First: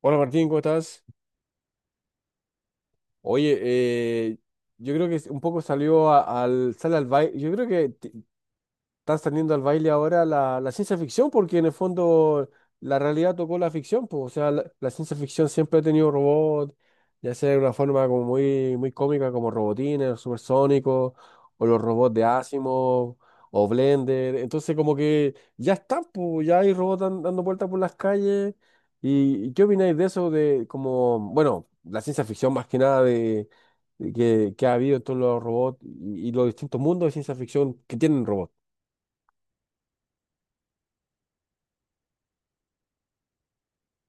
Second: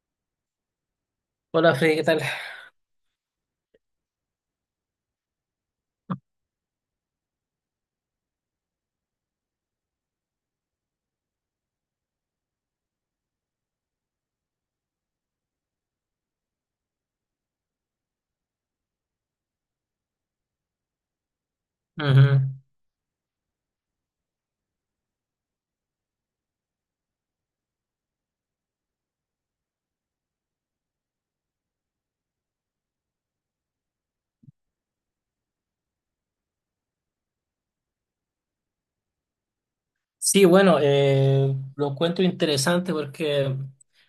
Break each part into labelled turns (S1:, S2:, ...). S1: Hola Martín, ¿cómo estás?
S2: Hola Freddy, ¿qué tal?
S1: Oye, yo creo que un poco sale al baile. Yo creo que están saliendo al baile ahora la ciencia ficción, porque en el fondo la realidad tocó la ficción, pues, o sea, la ciencia ficción siempre ha tenido robots, ya sea de una forma como muy cómica, como Robotines, Supersónicos, o los robots de
S2: Ujú.
S1: Asimov, o Blender, entonces como que ya están, pues, ya hay robots dando vueltas por las calles, y ¿qué opináis de eso, de como, bueno, la ciencia ficción más que nada de... de que ha habido en todos los robots y los distintos mundos de ciencia ficción que tienen robots.
S2: Sí, bueno, lo encuentro interesante porque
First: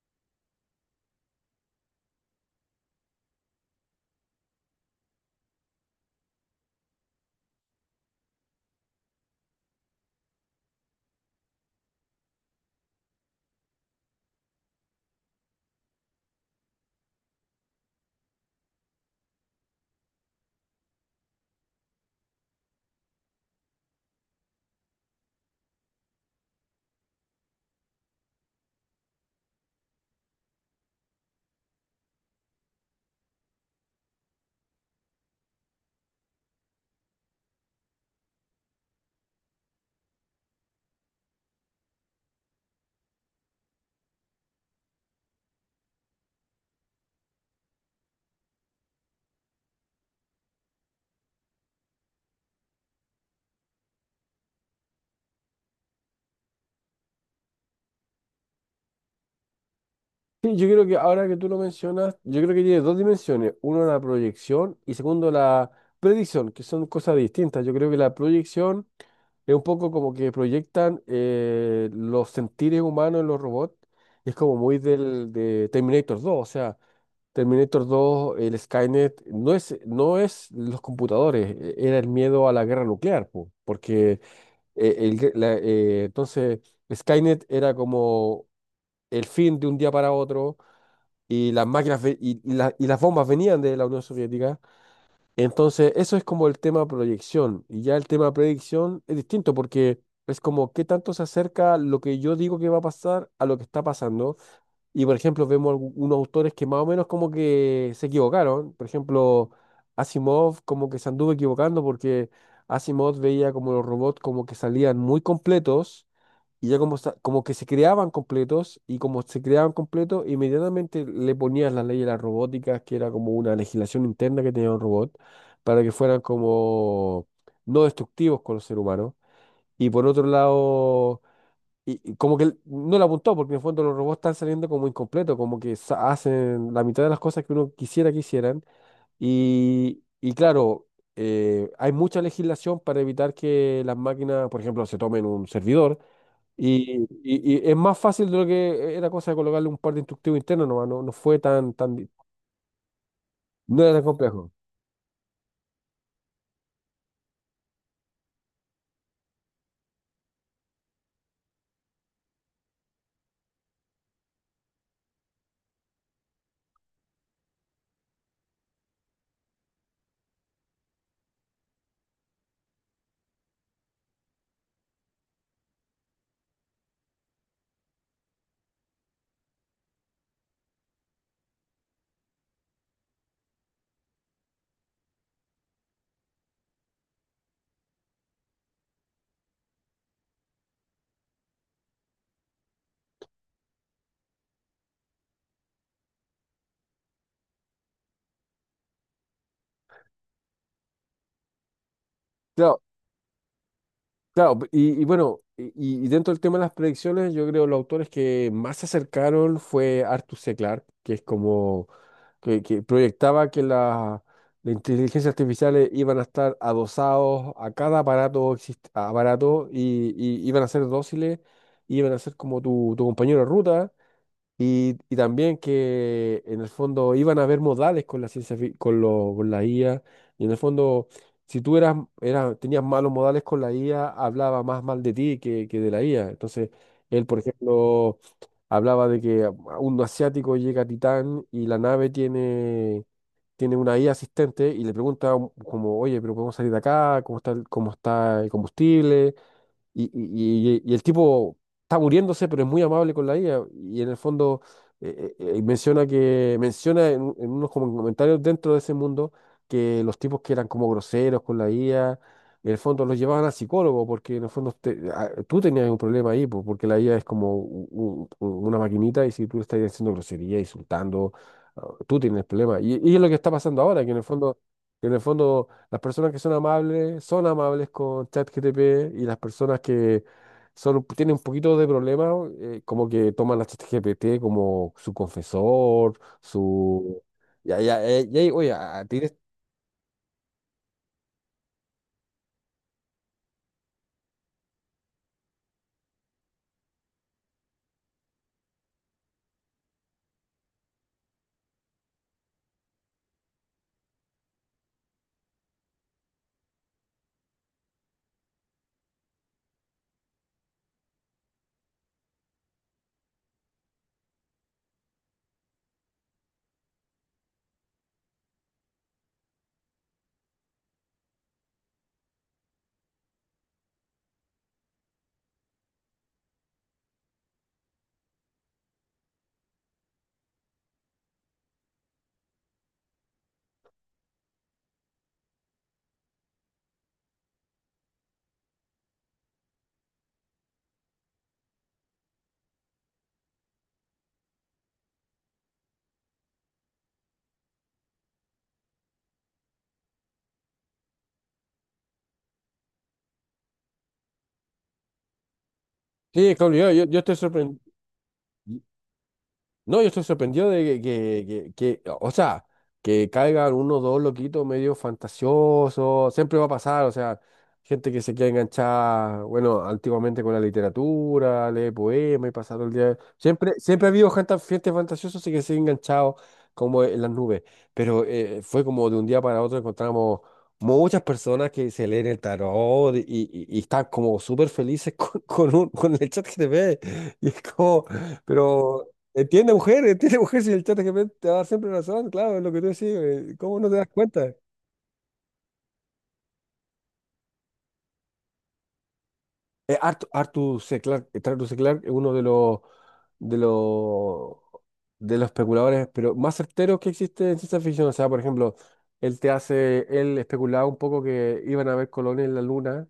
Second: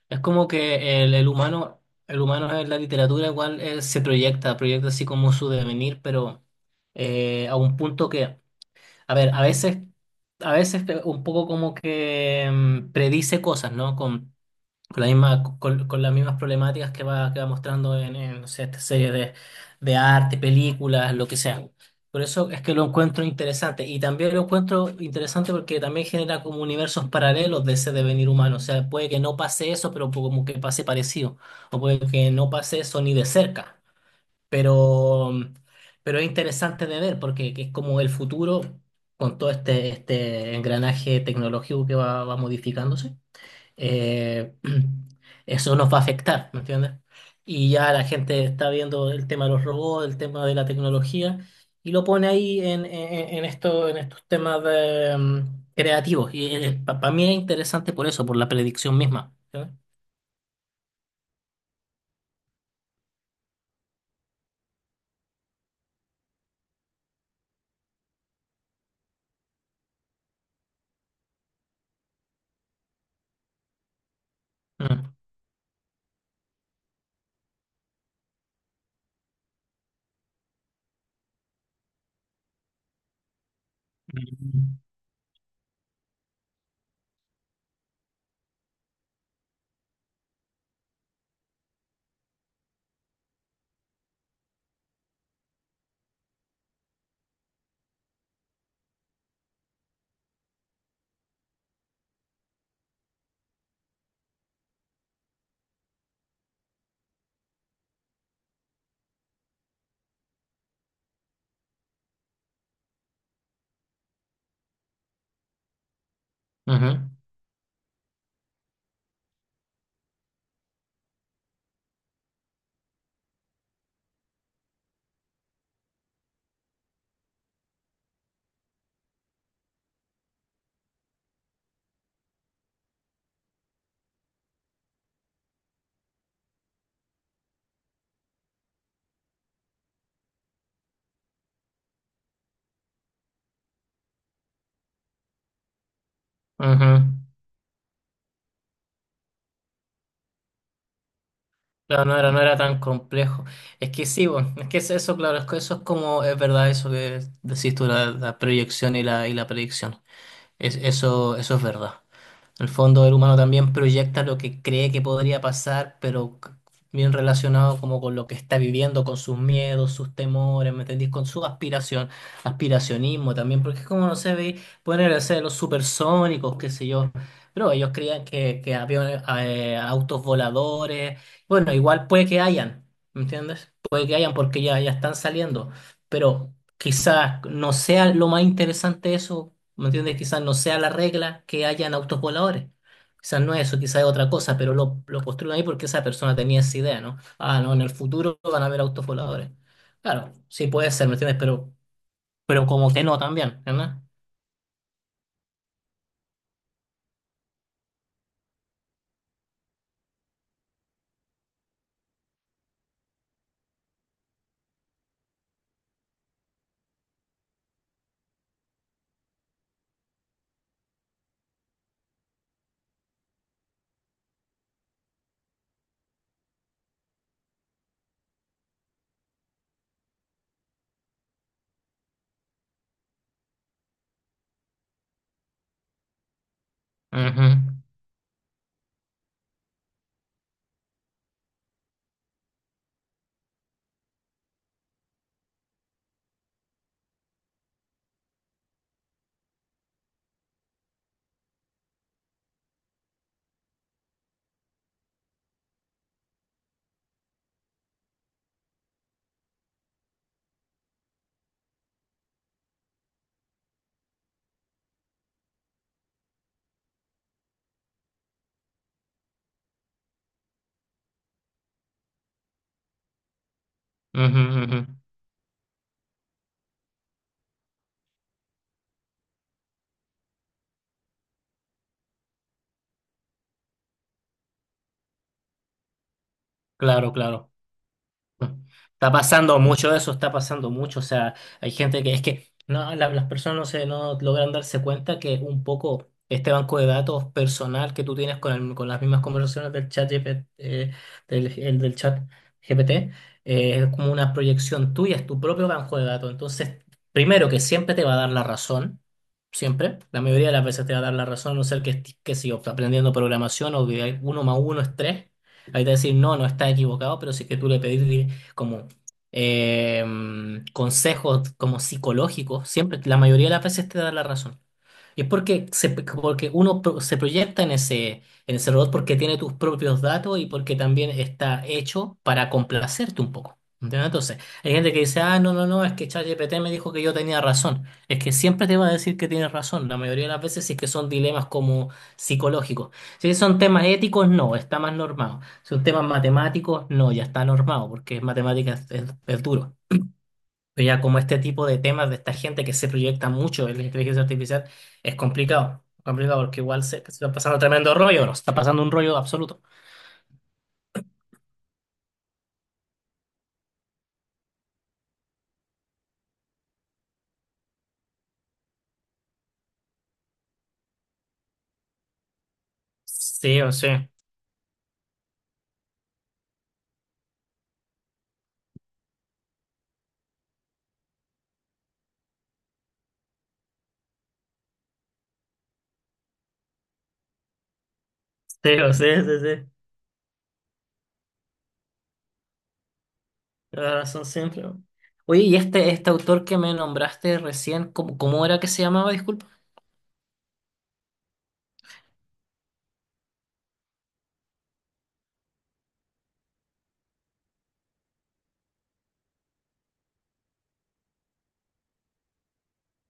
S2: es como que el humano, el humano en la literatura igual se proyecta, proyecta así como su devenir, pero a un punto que, a ver, a veces un poco como que predice cosas, ¿no? Con la misma, con las mismas problemáticas que va mostrando en, no sé, esta serie de arte, películas, lo que sea. Por eso es que lo encuentro interesante. Y también lo encuentro interesante porque también genera como universos paralelos de ese devenir humano. O sea, puede que no pase eso, pero como que pase parecido. O puede que no pase eso ni de cerca. Pero, pero es interesante de ver porque que es como el futuro con todo este engranaje tecnológico que va, va modificándose eh, eso nos va a afectar, ¿me entiendes? Y ya la gente está viendo el tema de los robots, el tema de la tecnología, y lo pone ahí en esto, en estos temas de, creativos. Y para mí es interesante por eso, por la predicción misma. ¿Entiendes?
S1: Sí, yo creo que ahora que tú lo mencionas, yo creo que tiene dos dimensiones. Uno, la proyección y segundo, la predicción, que son cosas distintas. Yo creo que la proyección es un poco como que proyectan los sentires humanos en los robots. Es como muy
S2: Mm.
S1: del de Terminator 2. O sea, Terminator 2, el Skynet, no es los computadores, era el miedo a la guerra nuclear, po, porque
S2: Mm.
S1: entonces Skynet era como el fin de un día para otro y las máquinas ve- y la- y las bombas venían de la Unión Soviética. Entonces, eso es como el tema proyección. Y ya el tema predicción es distinto porque es como qué tanto se acerca lo que yo digo que va a pasar a lo que está pasando. Y por ejemplo, vemos unos autores que más o menos como que se equivocaron. Por ejemplo, Asimov como que se anduvo equivocando porque Asimov veía como los robots como que salían muy completos y ya como, como que se creaban completos, y como se creaban completos, inmediatamente le ponías las leyes de la robótica que era como una legislación interna que tenía un robot, para que fueran como no destructivos con los seres humanos. Y por otro lado, y como que él no le apuntó, porque en el fondo los robots están saliendo como incompletos, como que hacen la mitad de las cosas que uno quisiera que hicieran. Y claro, hay mucha legislación para evitar que las máquinas, por ejemplo, se tomen un servidor
S2: Ujú, ujú.
S1: y es más fácil de lo que era cosa de colocarle un par de instructivos internos nomás, no, no fue tan, tan,
S2: Claro,
S1: di-
S2: no era tan complejo.
S1: no
S2: Es
S1: era tan
S2: que sí,
S1: complejo.
S2: bueno, es que es eso, claro, es que eso es como, es verdad eso que decís tú, la proyección y la predicción. Eso es verdad. En el fondo, el humano también proyecta lo que cree que podría pasar, pero bien relacionado como con lo que está viviendo, con sus miedos, sus temores, ¿me entendís? Con su aspiración, aspiracionismo también, porque es como, no sé, pueden ser los supersónicos, qué sé yo, pero ellos creían que había autos voladores, bueno, igual puede que hayan, ¿me entiendes? Puede que hayan porque ya, ya están saliendo, pero quizás no sea lo más interesante eso, ¿me entiendes? Quizás no sea la regla que hayan autos voladores. Quizás no es eso, quizás es otra cosa, pero lo construyen ahí porque esa persona tenía esa idea, ¿no? Ah, no, en el futuro van a haber autos voladores. Claro, sí puede ser, ¿me entiendes? Pero
S1: Claro,
S2: como que no también, ¿verdad?
S1: claro, dentro del tema de las predicciones, yo creo los autores que más se acercaron fue Arthur C. Clarke, que es como que proyectaba que la inteligencia artificial iban a estar adosados a cada aparato, aparato y iban a ser dóciles, y iban a ser como tu compañero de ruta. Y también que en el fondo iban a haber modales con la ciencia, con la IA. Y en el fondo, si tú eras, tenías malos modales con la IA, hablaba más mal de ti que de la IA. Entonces, él, por ejemplo, hablaba de que un asiático llega a Titán y la nave tiene una IA asistente y le pregunta como, oye, pero podemos salir de acá, ¿cómo está el combustible? Y el tipo está muriéndose, pero es muy amable con la IA. Y en el fondo menciona que menciona en, un- en unos como comentarios dentro de ese mundo que los tipos que eran como groseros con la IA, en el fondo los llevaban al psicólogo, porque en el fondo ah, tú tenías un problema ahí, pues, porque la IA es como una maquinita y si tú le estás haciendo grosería, insultando, ah, tú tienes problemas. Y es lo que está pasando ahora, que en el
S2: Ujú,
S1: fondo...
S2: ujú, ujú.
S1: En el fondo las personas que son amables con ChatGPT y las personas que son, tienen un poquito de problema, como que toman a ChatGPT como su confesor,
S2: Claro,
S1: su...
S2: claro.
S1: Ya, ya, ya, oye,
S2: Está
S1: tienes-
S2: pasando mucho eso, está pasando mucho. O sea, hay gente que es que no, las personas no se no logran darse cuenta que un poco este banco de datos personal que tú tienes con, con las mismas conversaciones del chat GP, del, el del chat GPT es como una proyección tuya, es tu propio banco de datos. Entonces, primero que siempre te va a dar la razón. Siempre, la mayoría de las veces te va a dar la razón, a no ser que estés, qué sé yo, aprendiendo programación o que hay uno más uno es tres. Ahí te va a decir, no, no está equivocado, pero si es que tú le pedís como eh, consejos como psicológicos, siempre, la mayoría de las veces te da la razón. Y es porque, porque uno se proyecta en ese robot porque tiene tus propios datos y porque también está hecho para complacerte un poco. ¿Entiendes? Entonces, hay gente que dice, ah, no, es que ChatGPT me dijo que yo tenía razón. Es que siempre te va a decir que tienes razón, la mayoría de las veces si es que son dilemas como psicológicos. Si son temas éticos, no, está más normado. Si son temas matemáticos, no, ya está normado, porque es matemáticas es duro. Pero ya como este tipo de temas de esta gente que se proyecta mucho en la inteligencia artificial es complicado, complicado
S1: Sí,
S2: porque igual
S1: Claudio,
S2: se, se
S1: yo
S2: está
S1: estoy
S2: pasando
S1: sorprendido.
S2: tremendo rollo, nos está pasando un rollo absoluto.
S1: No, yo estoy sorprendido de o sea, que caigan uno o dos loquitos medio fantasiosos, siempre va a pasar, o sea, gente que se queda enganchada, bueno, antiguamente con la literatura, lee poemas y pasa todo el día.
S2: Sí o sí,
S1: Siempre ha habido gente, gente fantasiosa así que se ha enganchado como en las nubes, pero fue como de un día para otro encontramos muchas personas que se leen el tarot y están como súper felices con el chat GTP, y es como...
S2: sí o sí,
S1: Pero
S2: sí, sí,
S1: entiende mujer, entiende mujer, si el chat GPT te va a dar siempre razón, claro, es lo que tú decís, ¿cómo no te
S2: la
S1: das
S2: razón
S1: cuenta?
S2: siempre. Oye, ¿y este autor que me nombraste recién, cómo, cómo era que se llamaba? Disculpa.
S1: Arthur C. Clarke, Arthur C. Clarke es uno de los de los especuladores, pero más certeros que existe en ciencia ficción. O sea, por ejemplo, él te hace, él especulaba un poco que iban a haber colonias en la luna.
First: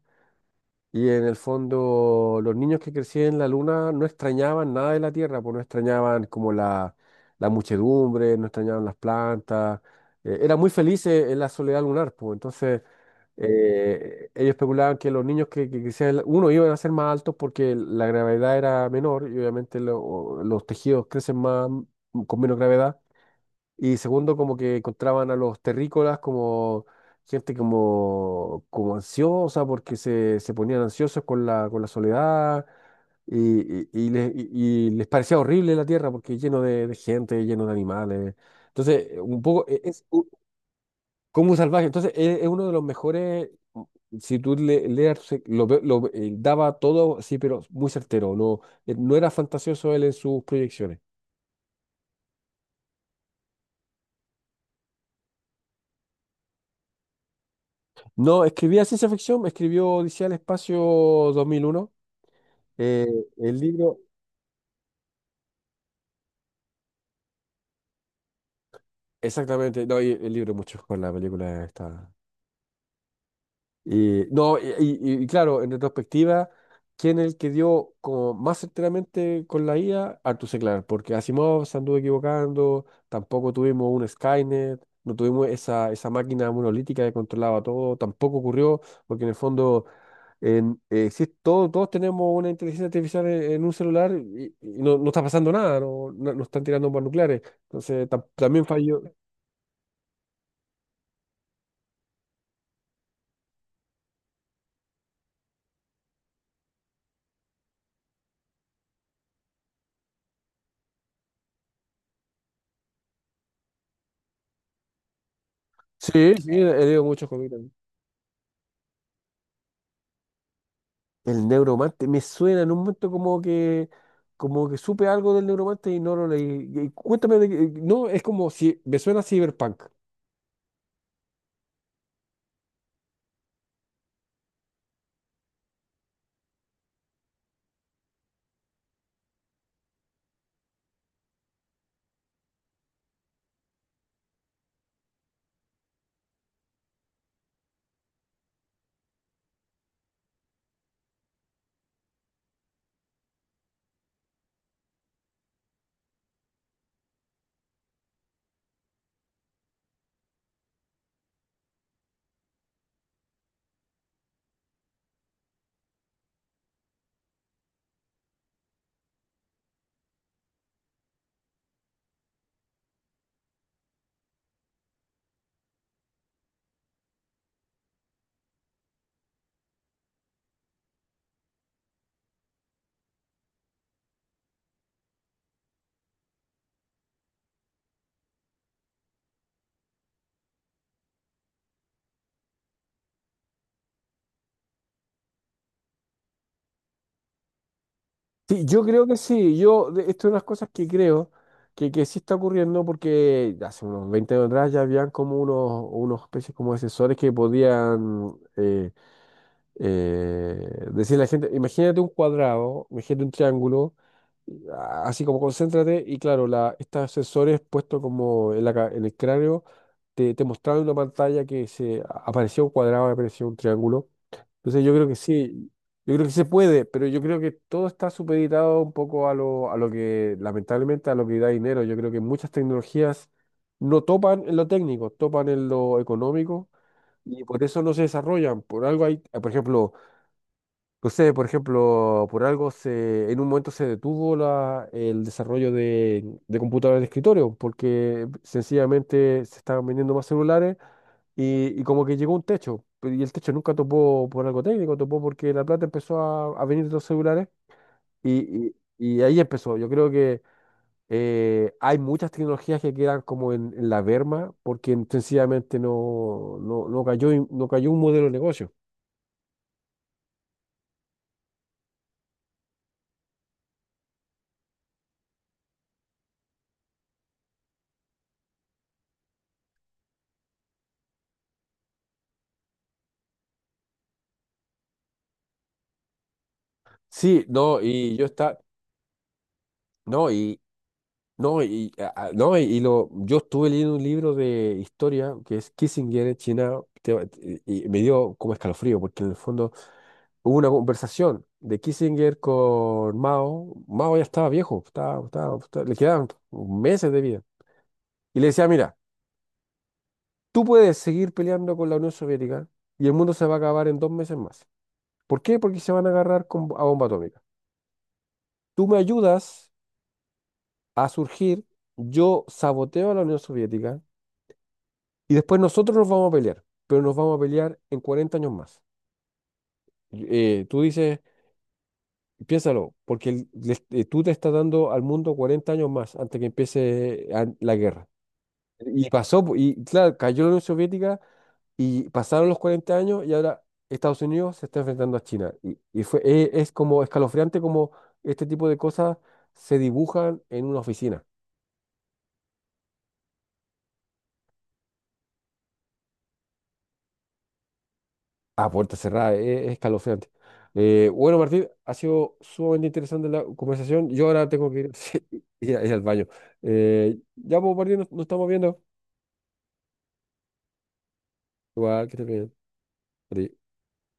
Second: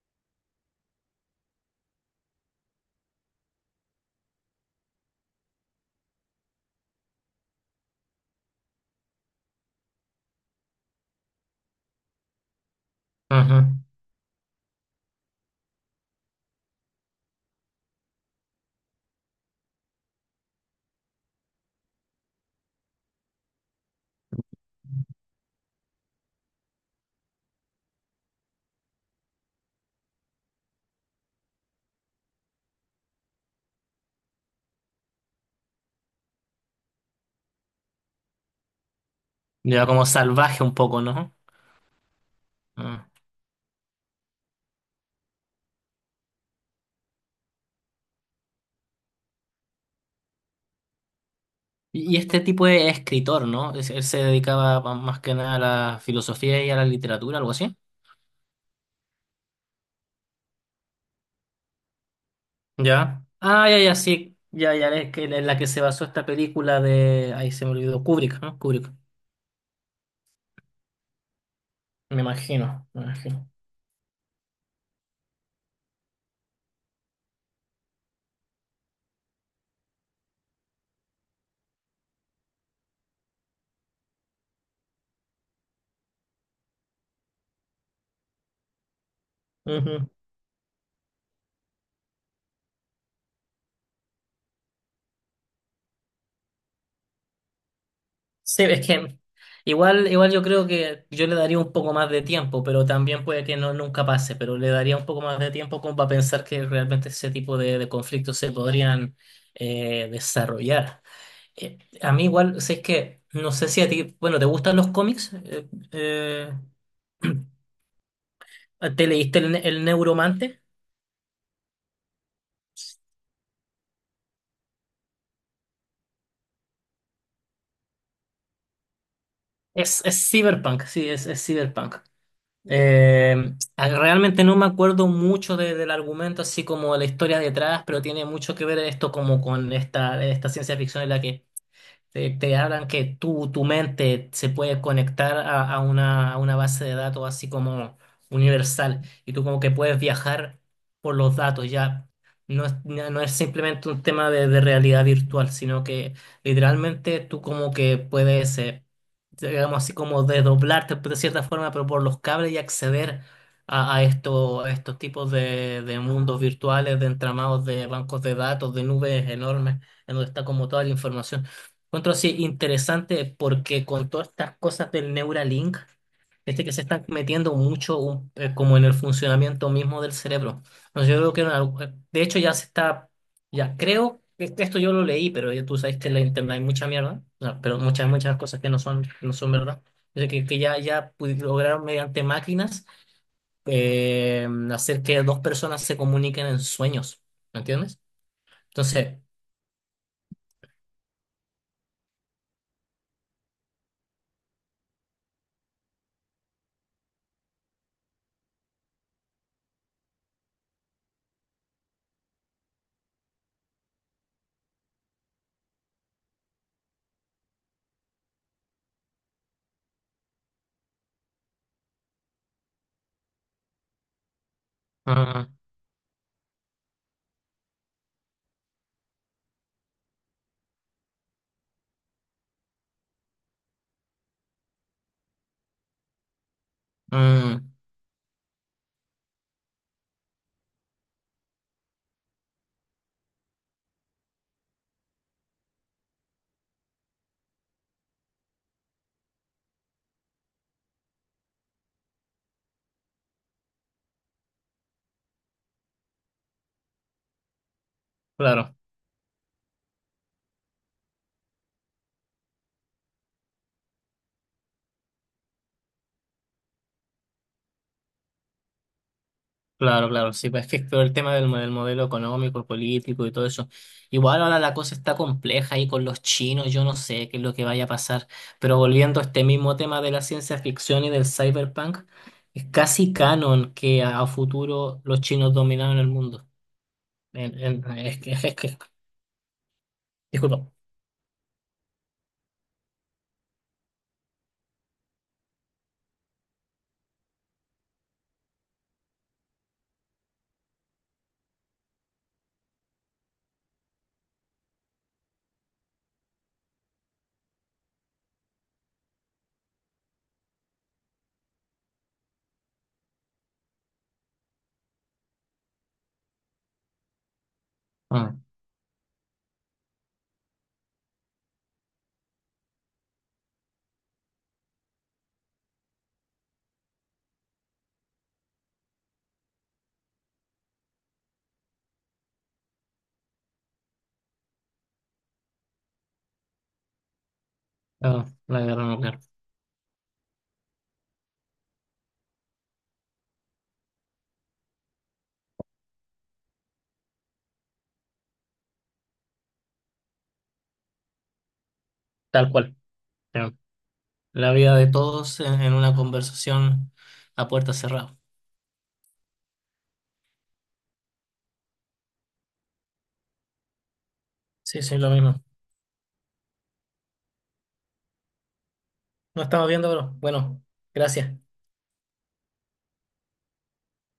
S1: Y en el fondo, los niños que crecían en la luna no extrañaban nada de la Tierra, pues no extrañaban como la muchedumbre, no extrañaban las plantas, eran muy felices en la soledad lunar, pues entonces
S2: Ujú.
S1: ellos especulaban que los niños que crecían, uno, iban a ser más altos porque la gravedad era menor y obviamente los tejidos crecen más con menos gravedad. Y segundo, como que encontraban a los terrícolas como gente como, como ansiosa, porque se ponían ansiosos con con la soledad y, y, y les, y- y les parecía horrible la tierra porque lleno de gente, lleno de animales. Entonces, un poco
S2: Ya
S1: es
S2: como salvaje un poco, ¿no?
S1: como un salvaje. Entonces, es uno de los
S2: Mm.
S1: mejores. Si tú le, leas, lo, lo, daba todo, sí, pero muy certero. No, no era fantasioso él en sus proyecciones.
S2: Y este tipo de escritor, ¿no? Él se dedicaba más que nada a la filosofía y a la literatura, algo así.
S1: No, escribía ciencia ficción, escribió Odisea del Espacio 2001. Eh,
S2: ¿Ya?
S1: el
S2: Ah, ya, ya,
S1: libro,
S2: sí. Ya, ya, es que en la que se basó esta película de… Ahí se me olvidó, Kubrick, ¿no? Kubrick.
S1: exactamente, no, y el libro mucho con la película está.
S2: Me imagino, me imagino.
S1: Y, no, y claro, en retrospectiva, ¿quién es el que dio como más enteramente con la IA? Arthur C. Clarke, porque Asimov se anduvo equivocando, tampoco tuvimos un Skynet, no tuvimos esa máquina monolítica que controlaba todo, tampoco ocurrió, porque en el fondo
S2: Ujú.
S1: todos tenemos una inteligencia artificial en un celular y no, no está pasando nada, no están tirando bombas nucleares. Entonces,
S2: Sí,
S1: también
S2: es
S1: falló.
S2: que igual, igual yo creo que yo le daría un poco más de tiempo, pero también puede que no nunca pase, pero le daría un poco más de tiempo como para pensar que realmente ese tipo de conflictos se podrían desarrollar. A mí igual, o es que no sé si a ti, bueno, ¿te gustan los cómics?
S1: Sí, sí, he leído muchos cómics.
S2: ¿Te leíste el Neuromante?
S1: El Neuromante, me suena en un momento como que supe algo del Neuromante y no lo leí. Y cuéntame de no, es como si, me suena a Cyberpunk.
S2: Es Cyberpunk, sí, es Cyberpunk. Realmente no me acuerdo mucho del argumento, así como de la historia detrás, pero tiene mucho que ver esto como con esta, esta ciencia ficción en la que te hablan que tú, tu mente se puede conectar a una base de datos así como universal y tú como que puedes viajar por los datos, ya no es, no no es simplemente un tema de realidad virtual, sino que literalmente tú como que puedes, digamos así como desdoblarte de cierta forma, pero por los cables y acceder a, a estos tipos de mundos virtuales, de entramados de bancos de datos, de nubes enormes, en donde está como toda la información. Encuentro así interesante porque con todas estas cosas del Neuralink, este que se están metiendo mucho como en el funcionamiento mismo del cerebro. No, yo creo que en de hecho ya se está, ya creo, que este, esto yo lo leí, pero ya tú sabes que en la internet hay mucha mierda, no, pero muchas, muchas cosas que no son, no son verdad. Yo sé que ya, lograron mediante máquinas hacer que dos personas se comuniquen en sueños, ¿me entiendes?
S1: Sí, yo creo que
S2: Entonces,
S1: sí, yo, esto es unas cosas que creo que sí está ocurriendo porque hace unos 20 años atrás ya habían como unos, unos especies como de sensores que podían decirle a la gente, imagínate un cuadrado, imagínate un triángulo. Así como concéntrate y claro, la, estos sensores puestos como en en el cráneo te mostraban una pantalla que se aparecía un cuadrado, aparecía un triángulo. Entonces yo creo que
S2: ah,
S1: sí, yo creo que se puede, pero yo creo que todo está supeditado un poco a lo que, lamentablemente, a lo que da dinero. Yo creo que muchas tecnologías no topan en lo técnico, topan en lo económico y por
S2: mm,
S1: eso no se desarrollan. Por algo hay, por ejemplo, no sé, por ejemplo, por algo se, en un momento se detuvo la, el desarrollo de computadoras de escritorio, porque sencillamente se estaban vendiendo más celulares y como que llegó un techo, pero- y el techo nunca topó por algo técnico, topó porque la plata empezó a venir de los celulares
S2: claro.
S1: y ahí empezó. Yo creo que hay muchas tecnologías que quedan como en la berma porque sencillamente no cayó, no cayó un modelo de negocio.
S2: Claro, claro, sí, pues es que todo el tema del, del modelo económico, político y todo eso. Igual ahora la cosa está compleja y con los chinos, yo no sé qué es lo que vaya a pasar, pero volviendo a este mismo tema de la ciencia ficción y del cyberpunk, es casi canon que a futuro los chinos dominaron el mundo.
S1: Sí, no, y yo
S2: Es
S1: está...
S2: que,
S1: No,
S2: disculpa.
S1: no, y, no, yo estuve leyendo un libro de historia que es Kissinger en China y me dio como escalofrío porque en el fondo hubo una conversación de Kissinger con Mao. Mao ya estaba viejo, le quedaban meses de vida. Y le decía, mira, tú puedes seguir peleando con la Unión Soviética y el mundo se va a acabar en 2 meses más. ¿Por qué? Porque se van a agarrar con, a bomba atómica.
S2: Ah,
S1: Tú me ayudas a surgir, yo saboteo a la Unión Soviética. Y después nosotros nos vamos a pelear, pero nos vamos a pelear en 40 años más. Y, tú dices, piénsalo, porque tú te estás dando al mundo 40 años más antes que empiece la guerra.
S2: ah, la guerra
S1: Y
S2: nuclear,
S1: pasó, po, y claro, cayó la Unión Soviética y pasaron los 40 años y ahora Estados Unidos se está enfrentando a China. Y fue, es como escalofriante como este tipo de cosas se dibujan en una oficina.
S2: tal cual. Eh, La vida de todos en una conversación a puerta cerrada.
S1: A puerta cerrada, es escalofriante. Bueno, Martín, ha sido sumamente interesante la conversación. Yo ahora tengo que
S2: Sí,
S1: ir,
S2: sí, lo
S1: sí,
S2: mismo.
S1: ir ir al baño. Ya, pues, Martín, nos estamos viendo.
S2: No estamos viendo, pero bueno, gracias.
S1: Igual, que estés bien. Adiós.